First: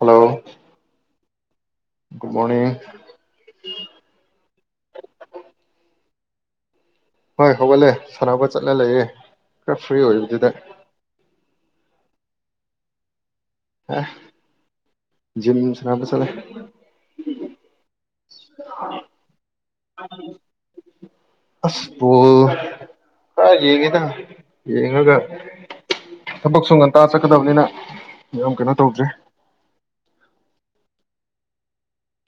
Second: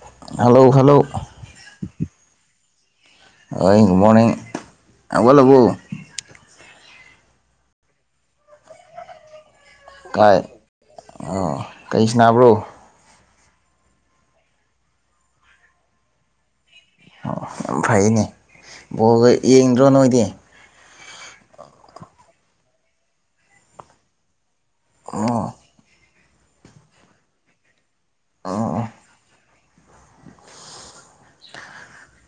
ꯍꯜꯂꯧ hello hello good morning [unintelligible] ꯒꯨ morning ꯍꯧꯒꯠꯂꯕꯣ? ꯍꯣꯏ ꯍꯧꯒꯠꯂꯦ ꯁꯥꯟꯅꯕ ꯆꯠꯂꯥ ꯂꯩꯌꯦ ꯈꯔ ꯐ꯭ꯔꯤ ꯀꯥꯏ ꯑꯣꯏꯕꯗꯨꯗ ꯑꯣ ꯀꯩ ꯁꯟꯅꯥꯕ꯭ꯔꯣ? ꯍꯥ ꯖꯤꯝ ꯁꯟꯅꯥꯕ ꯆꯠꯂꯦ ꯑꯣ ꯌꯥꯝ ꯐꯩꯅꯦ ꯕꯣꯜ ꯂꯣꯏ ꯑꯁ ꯕꯣꯜ ꯈꯔ ꯌꯦꯡꯉꯦꯗ ꯌꯦꯡꯉꯒ ꯑꯣ ꯊꯕꯛ ꯁꯨ ꯉꯟꯇꯥ ꯆꯠꯀꯗꯕꯅꯤꯅ ꯌꯥꯝ ꯀꯩꯅꯣ ꯑꯣ ꯑꯣ ꯇꯧꯗ꯭ꯔꯦ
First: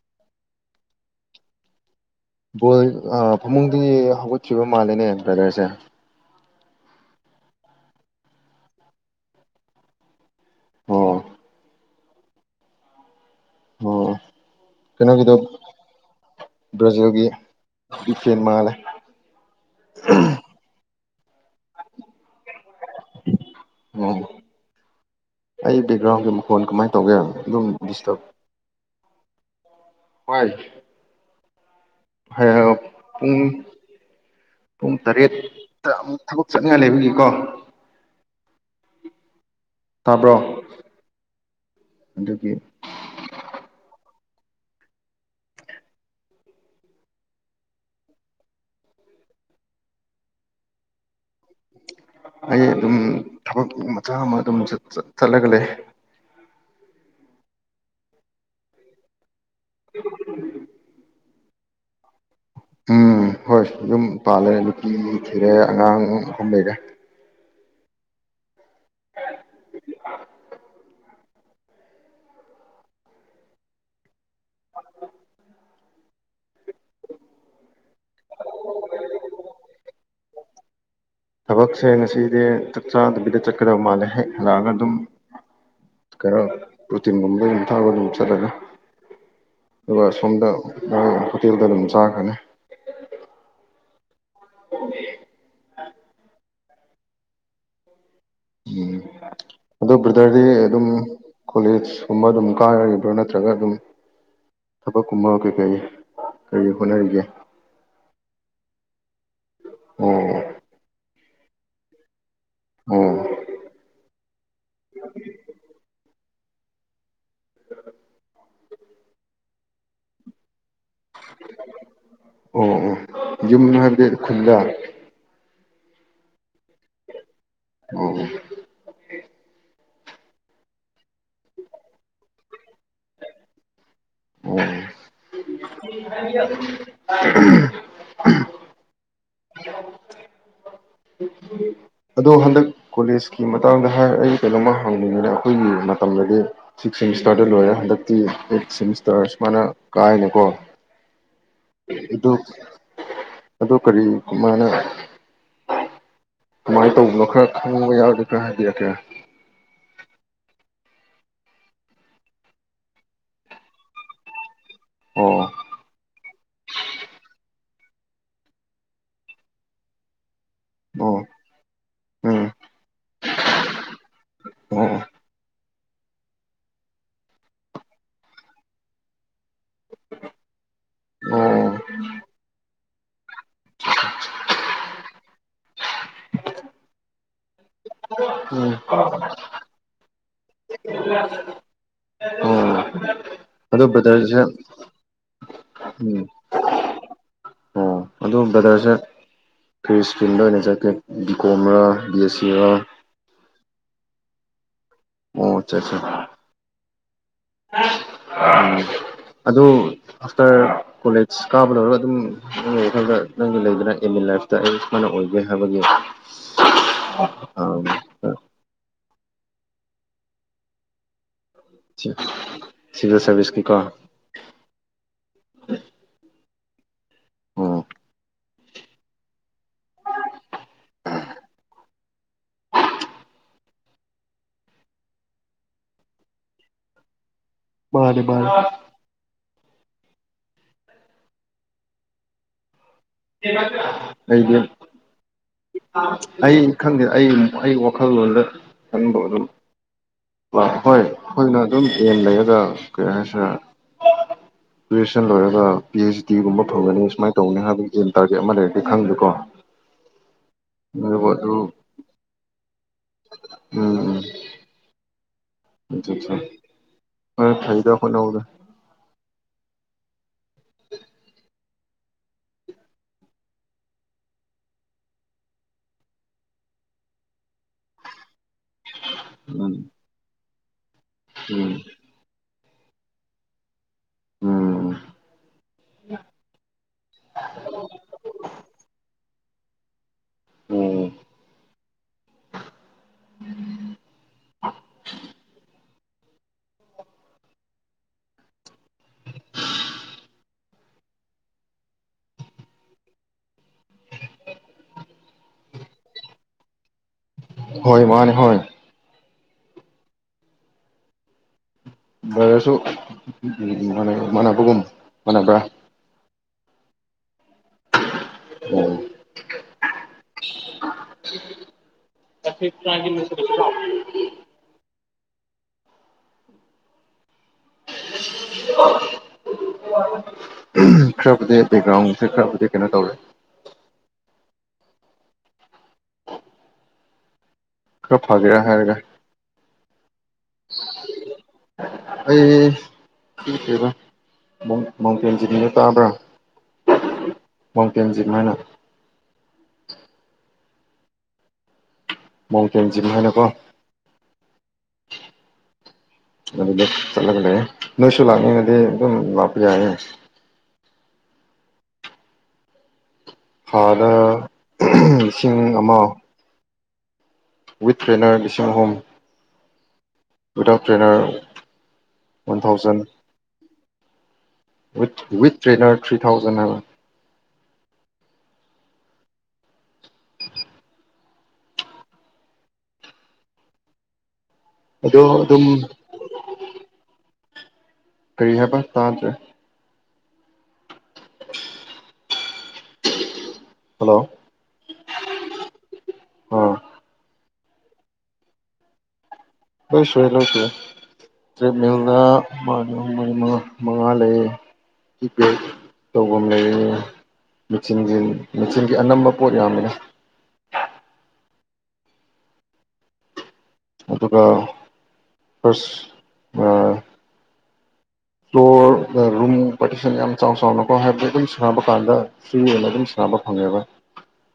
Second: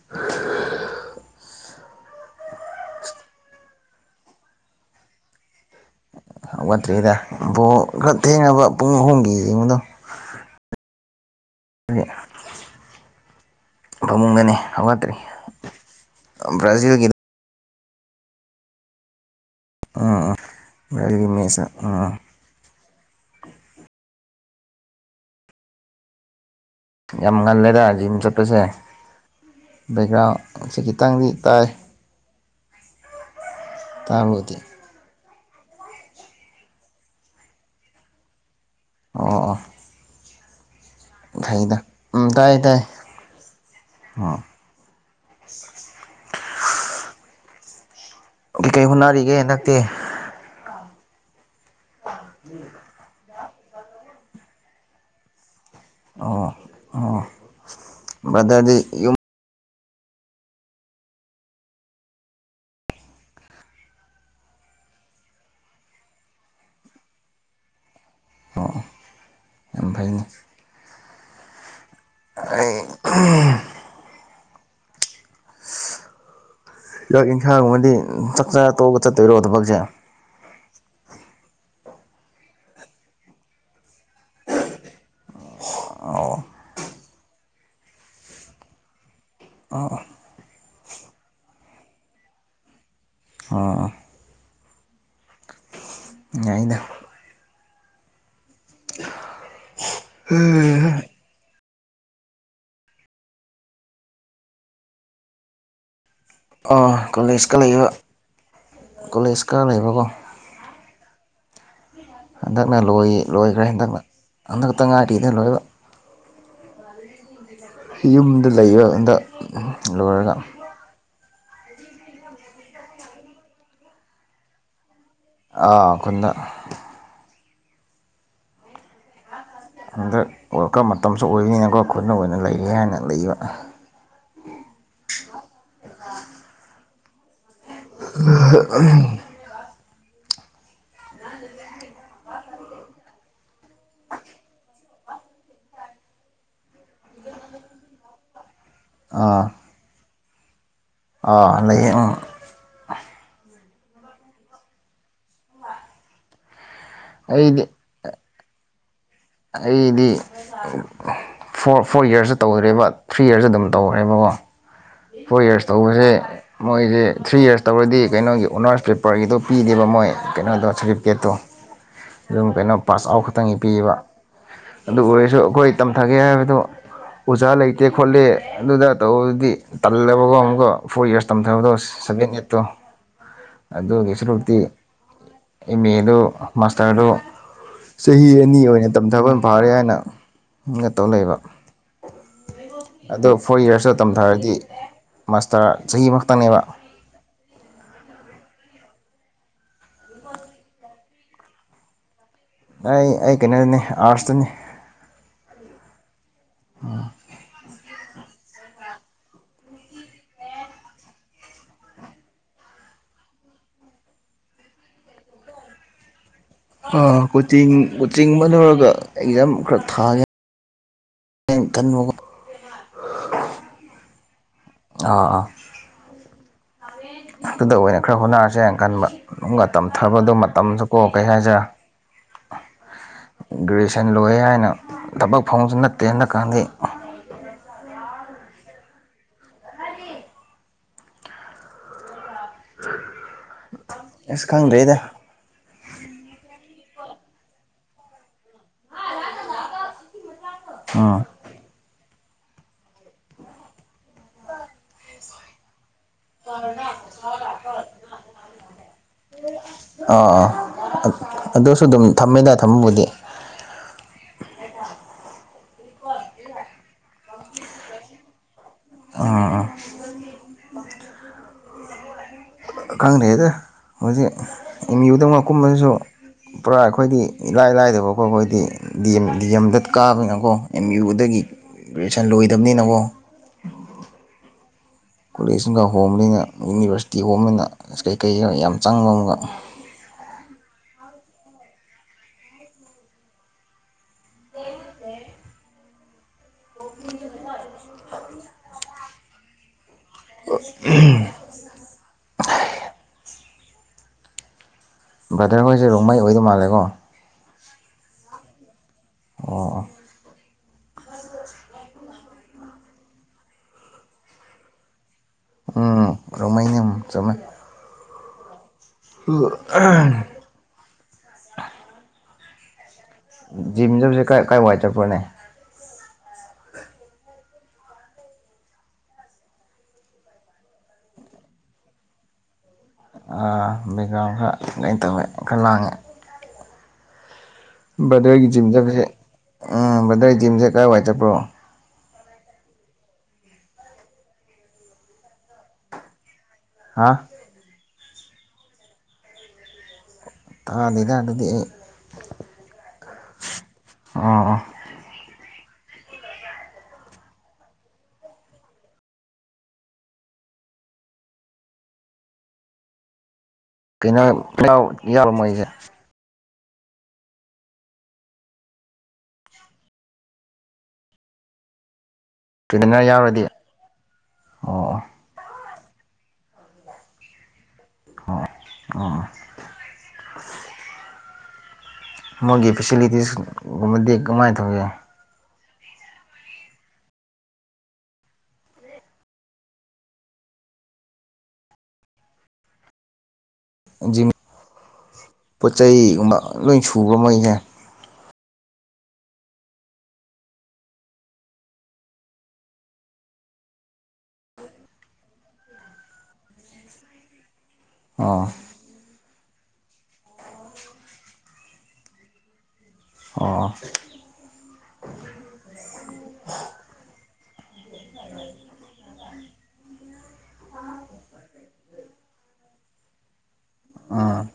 [inaudible] ꯕꯣꯜ ꯐꯃꯨꯡꯗꯩ ꯌꯦꯡꯉ ꯍꯧꯒꯠꯈꯤꯕ ꯃꯥꯜꯂꯦꯅꯦ ꯕ꯭ꯔꯗꯔꯁꯦ ꯍꯧꯒꯠꯇ꯭ꯔꯤꯗ ꯕꯣ ꯈꯔ ꯊꯦꯡꯉꯕ ꯄꯨꯡ ꯑꯍꯨꯝꯒꯤ ꯌꯦꯡꯕꯗꯣ ꯑꯣ ꯑꯣ [inaudible] ꯐꯃꯨꯡꯗꯅꯦ ꯍꯧꯒꯠꯇꯔꯤ ꯀꯩꯅꯣꯒꯤꯗꯣ ꯕ꯭ꯔꯥꯖꯤꯜꯒꯤ ꯁꯦꯜ ꯃꯥꯉꯜꯂꯦ ꯎꯝ ꯎꯝ [unintelligible] ꯒꯤ ꯃꯦꯁ ꯎꯝ ꯎꯝ ꯑꯩ ꯕꯦꯛꯒ꯭ꯔꯥꯎꯒꯤ ꯃꯈꯣꯟ ꯀꯃꯥꯏ ꯌꯥꯝ ꯉꯜꯂꯦꯗ ꯖꯤꯝ ꯆꯠ ꯄꯁꯦ ꯍꯣꯏ ꯕꯦꯛꯒ꯭ꯔꯥꯎꯟꯁꯦ ꯈꯤꯇꯪꯗꯤ ꯇꯥꯏ [unintelligible] ꯄꯨꯡ ꯇꯥꯕꯕꯨꯗꯤ ꯄꯨꯡ ꯇꯔꯦꯠꯇ ꯑꯃꯨꯛ ꯊꯕꯛ ꯆꯠꯅꯤꯡꯉꯥꯏ ꯂꯩꯕꯒꯤꯀꯣ ꯑꯣ ꯑꯣ ꯇꯥꯕ꯭ꯔꯣ ꯐꯩꯗ ꯎꯝ ꯑꯗꯨꯒꯤ ꯇꯥꯏ ꯇꯥꯏ ꯎꯝ ꯀꯩ ꯀꯩ ꯍꯣꯠꯅꯔꯤꯒꯦ ꯅꯪꯗꯤ ꯑꯩ ꯑꯗꯨꯝ ꯊꯕꯛ ꯃꯆꯥ ꯑꯃ ꯑꯗꯨꯝ ꯆꯠꯂꯒ ꯂꯩ ꯑꯣ ꯑꯣ ꯕ꯭ꯔꯗꯔꯗꯤ ꯌꯨꯝ [inaudible] ꯎꯝ ꯍꯣꯏ ꯌꯨꯝ ꯄꯥꯜꯂꯦ ꯅꯨꯄꯤ ꯊꯤꯔꯦ ꯑꯉꯥꯡ ꯑꯍꯨꯝ ꯂꯩꯔꯦ ꯑꯣ ꯑꯣ ꯌꯥꯝ ꯐꯩꯅꯦ ꯑꯩ [inaudible] ꯆꯥꯛ ꯏꯟꯁꯥꯡꯒꯨꯝꯕꯗꯤ ꯆꯥꯛꯆꯥ ꯇꯣꯛꯑꯒ ꯆꯠꯇꯣꯏꯔꯣ ꯊꯕꯛꯁꯦ ꯊꯕꯛꯁꯦ ꯉꯁꯤꯗꯤ ꯆꯥꯛ ꯆꯥꯗꯕꯤꯗ ꯆꯠꯀꯗꯕ ꯃꯥꯜꯂꯦ ꯍꯦꯛ ꯍꯜꯂꯛꯑꯒ ꯑꯗꯨꯝ ꯀꯩꯅꯣ ꯄ꯭ꯔꯣꯇꯤꯟꯒꯨꯝꯕ ꯗꯨꯝ ꯊꯛꯑꯒ ꯑꯗꯨꯝ ꯆꯠꯂꯅꯤ ꯑꯗꯨꯒ ꯁꯣꯝꯗ ꯍꯣꯇꯦꯜꯗ ꯑꯗꯨꯝ ꯆꯥꯈꯅꯤ ꯑꯥ [inaudible] ꯌꯥꯏꯅ [unintelligible] ꯑꯗꯣ ꯕ꯭ꯔꯗꯔꯗꯤ ꯑꯗꯨꯝ ꯀꯣꯂꯦꯖꯀꯨꯝꯕ ꯑꯗꯨꯝ ꯀꯥꯅꯔꯤꯕ꯭ꯔꯥ ꯅꯠꯇ꯭ꯔꯒ ꯑꯗꯨꯝ ꯊꯕꯛ ꯀꯨꯝꯕ ꯀꯩ ꯀꯩ ꯑ ꯀꯣꯂꯦꯖꯀ ꯂꯩꯕ ꯀꯣꯂꯦꯖ ꯀꯥꯔ ꯂꯩꯕꯀꯣ ꯑꯣ ꯍꯟꯗꯛꯅ ꯂꯣꯏ ꯑꯣ ꯂꯣꯏꯈ꯭ꯔꯦ ꯍꯟꯗꯛꯅ ꯍꯟꯗꯛꯇ ꯉꯥꯏꯔꯤꯗ ꯂꯣꯏꯕ ꯌꯨꯝꯗ ꯂꯩꯕ ꯍꯟꯗꯛ ꯂꯣꯏꯔꯒ ꯑꯣ ꯑꯣ ꯌꯨꯝ ꯍꯥꯏꯕꯗꯤ ꯈꯨꯟꯗ ꯑꯥ ꯈꯨꯟꯗ ꯑꯣ ꯍꯟꯗꯛ ꯋ꯭ꯔꯀꯞ ꯃꯇꯝꯁꯨ ꯑꯣꯏꯕꯅꯤꯅꯀꯣ ꯈꯨꯟꯗ ꯑꯣꯏꯅ ꯂꯩꯒꯦ ꯍꯥꯏꯅ ꯂꯩꯕ ꯑꯣ [inaudible] [unintelligible] [unintelligible] [inaudible] ꯑꯗꯣ ꯍꯟꯗꯛ ꯀꯣꯂꯦꯖꯀꯤ ꯃꯇꯥꯡꯗ ꯍꯥꯏꯔ ꯑꯩ ꯀꯩꯅꯣꯝꯃ ꯍꯪꯅꯤꯡꯉꯤꯕꯅꯦ ꯑꯩꯈꯣꯏꯒꯤ ꯃꯇꯝꯗꯗꯤ ꯁꯤꯛꯁ ꯁꯦꯃꯤꯁꯇꯥꯔꯗ ꯂꯣꯏꯔꯦ ꯍꯟꯗꯛꯇꯤ ꯑꯩꯠ ꯁꯦꯃꯤꯁꯇꯔ ꯑꯥ ꯁꯨꯃꯥꯏꯅ ꯀꯥꯏꯅ ꯀꯣ ꯑꯥ ꯂꯩꯌꯦ ꯎꯝ ꯑꯗꯨ ꯑꯗꯨ ꯀꯔꯤ ꯀꯃꯥꯏꯅ ꯀꯃꯥꯏꯅ ꯇꯧꯕꯅꯣ ꯈꯔ ꯑꯩꯗꯤ ꯈꯪꯕ ꯌꯥꯎꯔꯗꯤ ꯈꯔ ꯍꯥꯏꯕꯤꯔꯛꯀꯦꯔꯥ ꯑꯩꯗꯤ ꯐꯣꯔ ꯐꯣꯔ ꯏꯌ꯭ꯔꯁꯇ ꯇꯧꯗ꯭ꯔꯦꯕ ꯊ꯭ꯔꯤ ꯏꯌ꯭ꯔꯁꯇ ꯑꯗꯨꯝ ꯇꯧꯈꯔꯦꯕꯀꯣ ꯐꯣꯔ ꯑꯣ ꯌꯔꯁ ꯇꯧꯕꯁꯦ ꯃꯣꯏꯁꯦ ꯊ꯭ꯔꯤ ꯏꯔꯁ ꯇꯧꯔꯗꯤ ꯀꯩꯅꯣꯒꯤ ꯑꯣꯅꯔꯁ ꯄꯦꯄꯔꯒꯤꯗꯣ ꯄꯤꯗꯦꯕ ꯃꯣꯏ ꯀꯩꯅꯣꯗꯣ ꯑꯣ ꯁꯥꯔꯇꯤꯐꯤꯀꯦꯠꯇꯣ ꯎꯝ ꯑꯗꯨꯝ ꯀꯩꯅꯣ ꯄꯥꯁ ꯑꯥꯎꯠ ꯈꯛꯇꯪꯒꯤ ꯄꯤꯕ ꯑꯣ ꯑꯗꯨ ꯑꯣꯏꯔꯁꯨ ꯑꯩꯈꯣꯏ ꯇꯝꯊꯒꯦ ꯍꯥꯏꯕꯗꯨ ꯑꯣꯖꯥ ꯂꯩꯇꯦ ꯈꯣꯠꯂꯦ ꯑꯗꯨꯗ ꯇꯧꯕꯗꯤ ꯇꯜꯂꯕꯀꯣ ꯑꯃꯨꯛꯀ ꯐꯣꯔ ꯌꯔꯁ ꯑꯣ ꯇꯝꯊꯕꯗꯣ ꯎꯝ ꯁꯕꯦꯟ ꯑꯩꯠꯇꯣ ꯑꯗꯨꯗ ꯌꯦꯁꯠꯇꯤ ꯑꯦꯝ ꯑꯦ ꯑꯦꯗꯣ ꯃꯥꯥꯁꯇꯔꯗꯣ ꯆꯍꯤꯦꯍꯤ ꯑ ꯃꯤꯅꯤ ꯑꯣꯏꯅ ꯇꯝꯊꯐꯝ ꯐꯥꯔꯦ ꯍꯥꯏꯅꯒ ꯇꯧ ꯂꯩꯕ ꯑꯣ ꯑꯗꯣ ꯐꯣꯔ ꯑꯗꯣ ꯌꯔꯁꯇ ꯕ꯭ꯔꯗꯔꯁꯦ ꯇꯝꯊꯔꯗꯤ ꯃꯥꯁꯇꯔ ꯆꯍꯤ ꯈꯛꯇꯪꯅꯦꯕ ꯑꯗꯨ ꯕ꯭ꯔꯗꯔꯁꯦ ꯐ꯭ꯔꯤ ꯏꯁꯀ꯭ꯔꯤꯟꯗ ꯑꯣꯏꯅ ꯆꯠꯀꯦ ꯕꯤ ꯀꯣꯝꯔꯥ ꯕꯤ ꯑꯦꯁ ꯁꯤꯔ ꯑꯩ ꯑꯩ ꯀꯩꯅꯣꯗꯅꯤ ꯑꯥꯔꯠꯁꯇꯅꯤ ꯑꯣꯆꯥꯆꯥ ꯑꯗꯨ ꯑꯥꯐꯇꯔ ꯀꯣꯂꯦꯖ ꯀꯥꯕ ꯂꯧꯔꯒ ꯑꯗꯨꯝ ꯅꯪꯒꯤ ꯃꯐꯝꯗ ꯅꯪꯒꯤ ꯂꯩꯗꯅ ꯑꯦꯦꯝꯃꯤꯟ ꯂꯥꯏꯐꯇ ꯑꯩ ꯁꯃꯥꯏꯅ ꯑꯣꯏꯒꯦ ꯍꯥꯏꯕꯒꯤ ꯀꯣꯆꯤꯡ ꯀꯣꯆꯤꯡ ꯑꯃ ꯂꯧꯔꯒ ꯑꯦꯛꯖꯥꯝ ꯈꯔ ꯊꯥꯒꯦ ꯁꯤꯚꯤꯜ ꯁꯥꯔꯚꯤꯁꯀꯤꯀꯣ [unintelligible] ꯑꯥ ꯑꯥ ꯑꯗꯨꯗ ꯑꯣ ꯑꯣꯏꯅ ꯈꯔ ꯍꯣꯠꯅꯔꯁꯦꯅ ꯈꯟꯕ ꯇꯝꯊꯕꯗꯣ ꯃꯇꯝꯁꯨ ꯀꯣ ꯀꯩ ꯍꯥꯏꯁꯔ ꯒ꯭ꯔꯦꯖꯨꯌꯦꯁꯟ ꯂꯣꯏ ꯍꯥꯏꯅ ꯊꯕꯛ ꯐꯪꯕꯁꯨ ꯅꯠꯇꯦ ꯍꯟꯗꯛꯀꯥꯟꯗꯤ ꯔꯦ ꯔꯦ ꯑꯁ ꯍꯥꯏꯗꯤ ꯈꯪꯗ꯭ꯔꯦꯗ ꯑꯩ ꯈꯪꯗꯦ ꯑꯩ ꯑꯩ ꯋꯥꯈꯜꯂꯣꯟꯗ ꯊꯟꯕ ꯑꯗꯨ ꯍꯣꯏ ꯎꯝ ꯑꯩꯈꯣꯏꯅ ꯑꯗꯨꯝ ꯑꯦꯝ ꯂꯩꯔꯒ ꯀꯩ ꯍꯥꯏꯁꯤꯦ ꯒ꯭ꯔꯦꯖꯨꯌꯦꯁꯟ ꯂꯣꯏꯔꯒ ꯄꯤ ꯑꯩꯆ ꯇꯤꯒꯨꯝꯕ ꯊꯣꯡꯒꯅꯤ ꯁꯨꯃꯥꯏꯅ ꯇꯧꯅꯤ ꯍꯥꯏꯕꯒꯤꯟ ꯇꯥꯔꯒꯦꯠ ꯑꯃ ꯂꯩꯔꯒꯗꯤ ꯈꯪꯗꯦꯀꯣ ꯑꯥ ꯑꯥ ꯑꯗꯨꯕꯨ ꯑꯗꯨ ꯑꯗꯨꯁꯨ ꯑꯗꯨꯝ ꯊꯝꯃꯦꯗ ꯊꯝꯃꯕꯨꯗꯤ ꯎꯝ ꯑ ꯀ ꯐꯥꯏꯗ ꯐꯅ ꯑꯣꯏꯗ ꯑꯥ ꯈꯪꯗ꯭ꯔꯦ ꯍꯦꯗ ꯍꯧꯖꯤꯛ ꯑꯦꯝ ꯌꯨꯗꯧ ꯑꯃ ꯀꯨꯝꯕꯗꯨꯁꯨ ꯄꯨꯔꯥ ꯑꯩꯈꯣꯏꯗꯤ ꯏꯂꯥꯏ ꯂꯥꯏꯗꯕꯀꯣꯠ ꯑꯩꯈꯣꯏꯗꯤ ꯗꯤ ꯑꯦꯝ ꯗꯤ ꯎꯝ ꯑꯦꯝꯗ ꯀꯥꯕꯅꯤꯅꯀꯣ ꯑꯦꯝ ꯌꯨꯗꯒꯤ ꯎꯝ ꯒ꯭ꯔꯦꯖꯨꯑꯦꯁꯟ ꯂꯣꯏꯗꯕꯅꯤꯅꯀꯣ ꯎꯝ ꯀꯣꯂꯦꯖ ꯑꯃꯒ ꯍꯣꯝ ꯂꯩꯅ ꯌꯨꯅꯤꯚꯔꯁꯤꯇꯤ ꯍꯣꯝꯅꯤꯅ ꯀꯩꯀꯩꯒ ꯌꯥꯝ ꯆꯪꯕ ꯑꯃꯒ ꯎꯝ [inaudible] [inaudible] [inaudible] ꯎꯝ ꯕ꯭ꯔꯗꯔꯈꯣꯏꯁꯦ ꯔꯣꯡꯃꯩ ꯑꯣꯏꯗꯧ ꯃꯥꯜꯂꯦꯀꯣ ꯍꯣꯏ ꯃꯥꯅꯦ ꯍꯣꯏ ꯑꯣ ꯁꯨ ꯃꯥ ꯃꯥꯟꯅꯕꯒꯨꯝ ꯃꯥꯟꯅꯕ꯭ꯔꯥ ꯎꯝ ꯔꯃꯥꯏꯅ ꯃ ꯆꯃ ꯎꯝ ꯑ ꯀꯦ ꯇꯒꯤ ꯂ ꯖꯤꯝꯗꯁꯦ ꯀꯥꯏ ꯀꯥꯏꯏ ꯋꯥꯏ ꯆꯠꯄ꯭ꯔꯣꯅꯦ [inaudible] ꯈꯔꯕꯨꯗꯤ ꯕꯦꯛꯒ꯭ꯔꯥꯎꯟꯁꯦ ꯈꯔꯕꯨꯗꯤ ꯀꯩꯅꯣ ꯇꯧꯔꯦ ꯕꯦꯛꯒ꯭ꯔꯥꯎꯟ ꯈꯔ ꯀꯩꯅꯣ ꯇꯧꯋꯦ ꯈꯔ ꯂꯥꯡꯉꯦ ꯈꯔ ꯕꯗꯔꯒꯤ ꯐꯒꯦꯔꯥ ꯖꯤꯝ ꯍꯥꯏꯔꯒ ꯆꯠꯄꯁꯦ ꯕ꯭ꯔꯗꯔꯒꯤ ꯖꯤꯝꯁꯦ ꯀꯥꯏꯋꯥꯏ ꯆꯠꯄ꯭ꯔꯣ ꯑꯩ ꯀꯕ [unintelligible] ꯃꯥꯎꯟꯇꯦꯟ ꯖꯤꯝꯅ ꯇꯥꯕ꯭ꯔꯥ ꯍꯥ ꯃꯥꯎꯇꯦꯟ ꯖꯤꯝ ꯍꯥꯏꯅ ꯇꯥꯗꯦꯗ ꯑꯗꯨꯗꯤ ꯑꯩ ꯃꯥꯎꯇꯦꯟ ꯖꯤꯝ ꯍꯥꯏꯅꯀꯣ ꯑꯣ ꯑꯣ ꯑꯗꯨꯗ ꯆꯠꯂꯒ ꯂꯩꯌꯦ ꯅꯣꯏꯁꯨ ꯂꯥꯛꯅꯤꯡꯉꯗꯤ ꯑꯗꯨꯝ ꯂꯥꯛꯄ ꯌꯥꯏꯌꯦ ꯊꯥꯗ ꯀꯩꯅꯣ ꯌꯥꯎꯔ ꯃꯣꯏꯁꯦ ꯂꯤꯁꯤꯡ ꯑꯃ ꯋꯤꯠ ꯇ꯭ꯔꯦꯅꯔ ꯂꯤꯁꯤꯡ ꯑꯍꯨꯝ without trainer one thousand trainer ꯌꯥꯎꯔꯗꯤ ꯑꯣ ꯑꯣ with with trainer three thousand ꯍꯥꯏꯕ ꯑꯣ ꯑꯣ ꯃꯣꯏꯒꯤ ꯐꯦꯁꯤꯂꯤꯇꯤꯁꯒꯨꯝꯕꯗꯤ ꯀꯃꯥꯏ ꯇꯧꯏ ꯑꯗꯣ ꯑꯗꯨꯝ ꯀꯔꯤ ꯍꯥꯏꯕ ꯇꯥꯗꯔꯦ ꯍꯜꯂꯣ ꯖꯤꯝ ꯄꯣꯠ ꯆꯩꯩꯒꯨꯝꯕ ꯑꯥ ꯂꯣꯏ ꯁꯨꯕ ꯅꯣꯏꯁꯦ ꯂꯣꯏ ꯁꯨꯏ ꯌꯦ ꯂꯣꯏ ꯁꯨꯏ ꯌꯦ ꯇꯔꯤꯞꯃꯤꯜꯗ ꯃꯉꯥꯂꯦ [unintelligible] ꯀꯤꯄꯦꯗ ꯇꯧꯐꯝ ꯂꯩ ꯃꯦꯆꯤꯟꯒꯤ ꯑꯣ ꯃꯦꯆꯤꯟꯒꯤ ꯑꯅꯝꯕ ꯄꯣꯠ ꯌꯥꯝꯃꯤꯅ ꯑꯣ ꯑꯗꯨꯒ ꯐꯥꯔꯁ ꯑꯥ ꯐ꯭ꯂꯣꯔ ꯔꯨꯝ ꯄꯔꯇꯤꯁꯟ ꯌꯥꯝꯅ ꯆꯥꯎ ꯆꯥꯎꯅꯀꯣ ꯍꯥꯏꯕꯗꯤ ꯑꯗꯨꯝ ꯁꯥꯟꯅꯕ ꯀꯥꯟꯗ ꯐꯔ꯭ꯤ ꯑꯣꯏꯅ ꯑꯗꯨꯝ ꯁꯥꯅꯕ ꯐꯪꯉꯦꯕ ꯎꯝ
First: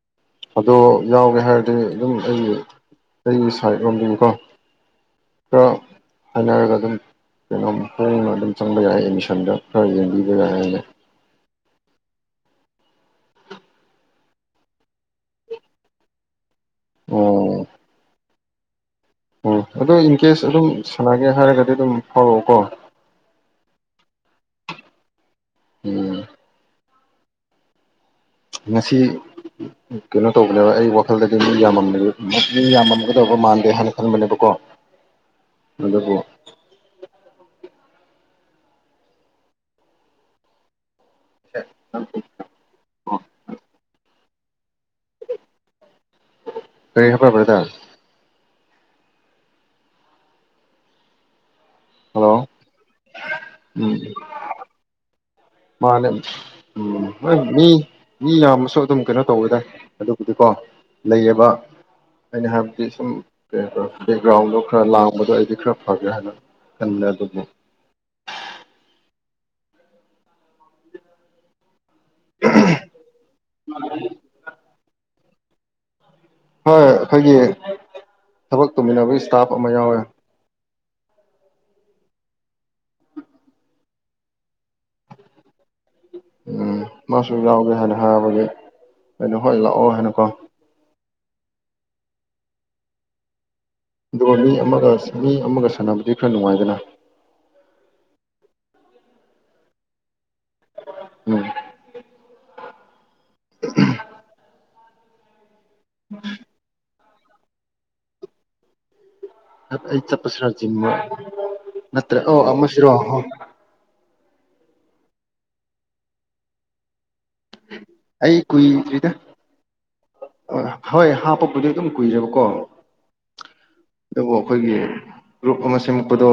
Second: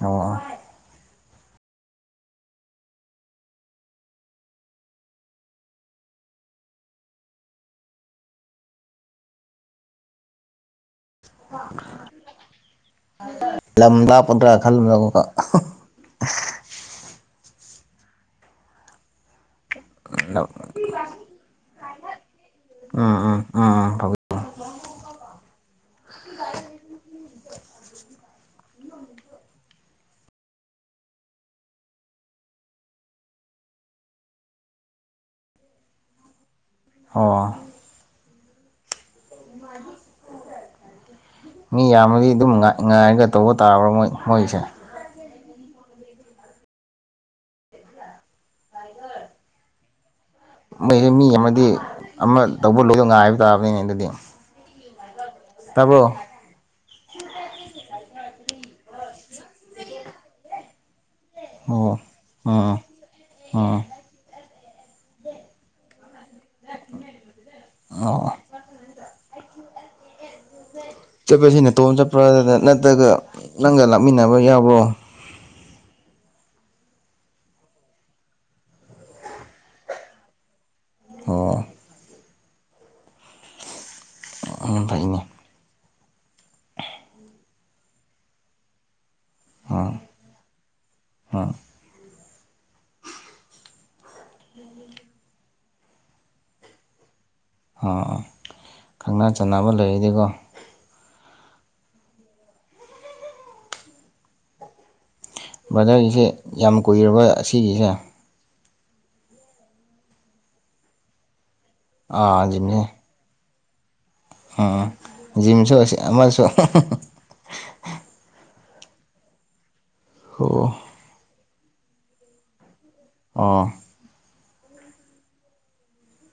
ꯑꯣ ꯑꯗꯣ ꯌꯥꯎꯒꯦ ꯍꯥꯏꯔꯗꯤ ꯑꯗꯨꯝ ꯑꯩꯒꯤ ꯑꯩꯒꯤ ꯁꯥꯏꯠ ꯂꯣꯝꯗꯒꯤꯀꯣ ꯈꯔ ꯍꯥꯏꯅꯔꯒ ꯑꯗꯨꯝ ꯀꯩꯅꯣꯝ ꯍꯣꯡꯅ ꯑꯗꯨꯝ ꯆꯪꯕ ꯌꯥꯏ ꯑꯦꯗꯃꯤꯁꯟꯗ ꯈꯔ ꯌꯦꯡꯕꯤꯕ ꯌꯥꯏ ꯍꯥꯏꯅ ꯂꯝꯗꯄꯗ꯭ꯔꯥ ꯈꯜꯕ [unintelligible] ꯑꯣ ꯑꯣ ꯑꯗꯣ ꯏꯟ ꯀꯦꯁ ꯑꯗꯨꯝ ꯁꯥꯟꯅꯒꯦ ꯍꯥꯏꯔꯒꯗꯤ ꯑꯗꯨꯝ ꯐꯥꯎꯔꯛꯑꯣ ꯀꯣ ꯎꯝ ꯎꯝ ꯎꯝ ꯎ ꯎꯝ ꯉꯁꯤ ꯀꯩꯅꯣ ꯇꯧꯕꯅꯦꯕ ꯑꯩ ꯋꯥꯈꯜꯗꯗꯤ ꯃꯤ ꯌꯥꯝꯃꯝꯒꯦ ꯃꯤ ꯌꯥꯝꯃꯝꯒꯗꯧꯕ ꯃꯥꯟꯗꯦ ꯍꯥꯏꯅ ꯈꯟꯕꯅꯦꯕꯀꯣ ꯑꯗꯨꯕꯨ ꯑꯣ ꯃꯤ ꯌꯥꯝꯃꯗꯤ ꯑꯗꯨꯝ ꯉꯥꯏꯔꯒ ꯇꯧꯕ ꯇꯥꯔꯕ꯭ꯔꯥ ꯃꯣꯏ ꯃꯣꯏꯁꯦ ꯀꯔꯤ ꯍꯥꯏꯕ ꯕꯔꯗꯔ ꯃꯤ ꯃꯤ ꯌꯥꯝꯃꯗꯤ ꯍꯜꯂꯣ ꯑꯃ ꯇꯧꯕ ꯂꯣꯏꯗꯧ ꯉꯥꯏ ꯇꯥꯔꯕꯅꯤꯅꯦ ꯎꯝ ꯑꯗꯨꯗꯤ ꯇꯥꯕ꯭ꯔꯣ ꯃꯥꯅꯦ ꯎ ꯃꯤ ꯃꯤ ꯌꯥꯝꯃꯁꯨ ꯑꯗꯨꯝ ꯀꯩꯅꯣ ꯇꯧꯋꯦꯗꯥꯏ ꯑꯗꯨꯕꯨꯗꯤꯀꯣ ꯂꯩꯌꯦꯕ ꯑꯣ ꯑꯩꯅ ꯎꯝ ꯍꯥꯏꯕꯗꯤ ꯁꯨꯝ ꯎꯝ ꯕꯦꯛꯒ꯭ꯔꯥꯎꯟꯗꯣ ꯈꯔ ꯂꯥꯡꯕꯗꯣ ꯑꯩꯗꯤ ꯈꯔ ꯐꯒꯦ ꯍꯥꯏꯅ ꯈꯟꯕꯃꯦ ꯑꯗꯨꯕꯨ ꯥꯆꯠꯄ ꯦꯁꯤꯅ [unintelligible] ꯅꯠꯇ꯭ꯔꯒ ꯅꯪꯒ ꯂꯥꯛꯃꯤꯟꯅꯕ ꯌꯥꯕ꯭ꯥꯥꯔꯣ ꯍꯣꯏ ꯑꯩꯈꯣꯏꯒꯤ ꯊꯕꯛ ꯇꯧꯃꯤꯟꯅꯕ ꯏꯁꯇꯥꯐ ꯑꯃ ꯌꯥꯎꯋꯦ ꯑꯣ ꯑꯣ ꯐꯩꯅꯦ ꯎꯝ ꯃꯥꯁꯨ ꯌꯥꯎꯒꯦ ꯍꯥꯏꯅ ꯍꯥꯏꯕꯒꯤ ꯑꯩꯅꯣ ꯍꯣꯏ ꯂꯥꯛꯑꯣ ꯍꯥꯏꯅꯀꯣ ꯍꯥꯥ [unintelligible] ꯑꯗꯨꯒ ꯃꯤ ꯑꯃꯒ ꯃꯤ ꯑꯃꯒ ꯁꯥꯟꯅꯕꯗꯤ ꯈꯔ ꯅꯨꯡꯉꯥꯏꯗꯅ ꯑꯥ ꯈꯪꯅꯥ ꯆꯟꯅꯕ ꯂꯩꯔꯗꯤꯀꯣ ꯎꯝ ꯕ꯭ꯔꯗꯔꯒꯤꯁꯦ ꯌꯥꯝ ꯀꯨꯏꯔꯕ ꯑꯁꯤꯒꯤꯁꯦ [unintelligible] ꯅꯠꯇ꯭ꯔ ꯑꯣ ꯑꯥ ꯑꯃ ꯖꯤꯝꯁꯦ ꯁꯤꯔꯣ ꯎꯝ ꯖꯤꯝꯁꯨ ꯑꯃꯁꯨ ꯑꯩ ꯀꯨꯏꯗꯔꯤꯗꯥ ꯍꫭ ꯍꯣꯏ ꯍꯥꯞꯄꯕꯨꯗꯤ ꯑꯗꯨꯝ ꯀꯨꯏꯔꯦꯕꯀꯣ ꯑꫭ ꯑꯗꯨꯕꯨ ꯑꯩꯈꯣꯏꯒꯤ ꯒ꯭ꯔꯨꯞ ꯑꯃ ꯁꯦꯝꯃꯛꯄꯗꯣ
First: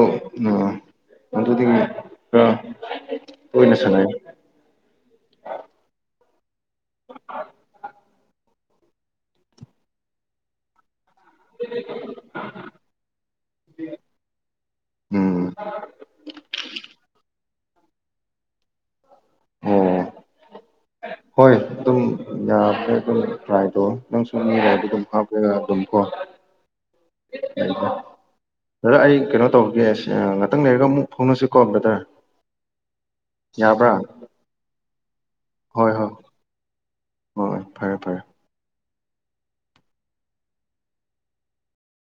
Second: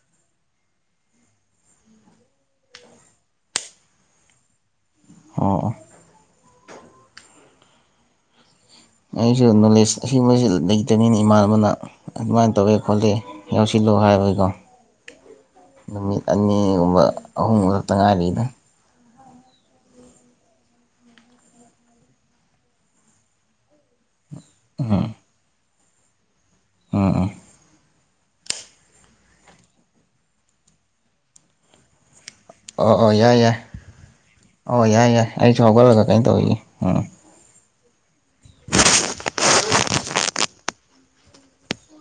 ꯑꯗꯨꯗꯤ ꯈꯔ ꯇꯣꯏꯅ ꯁꯥꯟꯅꯩ ꯑꯣ ꯑꫭ [unintelligible] ꯑꯩꯁꯨ ꯅꯣꯂꯦꯖ ꯑꯁꯤꯕꯁꯤ ꯂꯩ ꯇꯦꯅꯤꯅ ꯏꯃꯥꯟꯅꯕꯅ ꯑꯗꯨꯃꯥꯏꯅ ꯇꯧꯋꯦ ꯈꯣꯠꯂꯦ ꯌꯥꯎꯁꯤꯜꯂꯣ ꯍꯥꯏꯕꯒꯤꯀꯣ ꯎꯝ ꯅꯨꯃꯤꯠ ꯑꯅꯤꯒꯨꯝꯕ ꯑꯍꯨꯝꯒꯨꯝꯕ ꯈꯛꯇ ꯉꯥꯏꯔꯤꯗ ꯑꫭ ꯍꯣꯏ ꯑꯗꯨꯝ ꯌꯥ꯭ꯔꯦ ꯑꯗꯨꯝ ꯇ꯭ꯔꯥꯏꯗꯣ ꯅꯪ ꯁꯨꯝꯔꯗꯤ ꯑꯗꯨꯝ ꯍꯥꯞꯄ ꯑꯗꯨꯝ ꯀꫭ ꯎꯝ ꯎꯝ [inaudible] ꯕꯗꯔ ꯑꯩ ꯀꯩꯅꯣ ꯇꯧꯔꯒꯦ ꯉꯥꯛꯇꯪ ꯂꯩꯔꯒ ꯑꯃꯨꯛ ꯐꯥꯎꯅꯁꯤꯀꯣ ꯕꯗꯔ ꯑꯣ ꯑꯣ ꯌꯥꯏ ꯌꯥꯏ ꯑꯣ ꯌꯥꯏ ꯌꯥꯏ ꯑꯩꯁꯨ ꯍꯣꯏ ꯍꯧꯒꯠꯂꯒ ꯀꯩꯅꯣ ꯇꯧꯔꯤꯋꯤꯒꯦꯎꯝ ꯍꯣꯏ ꯍꯣꯏ ꯐꯔꯦ ꯐꯔꯦ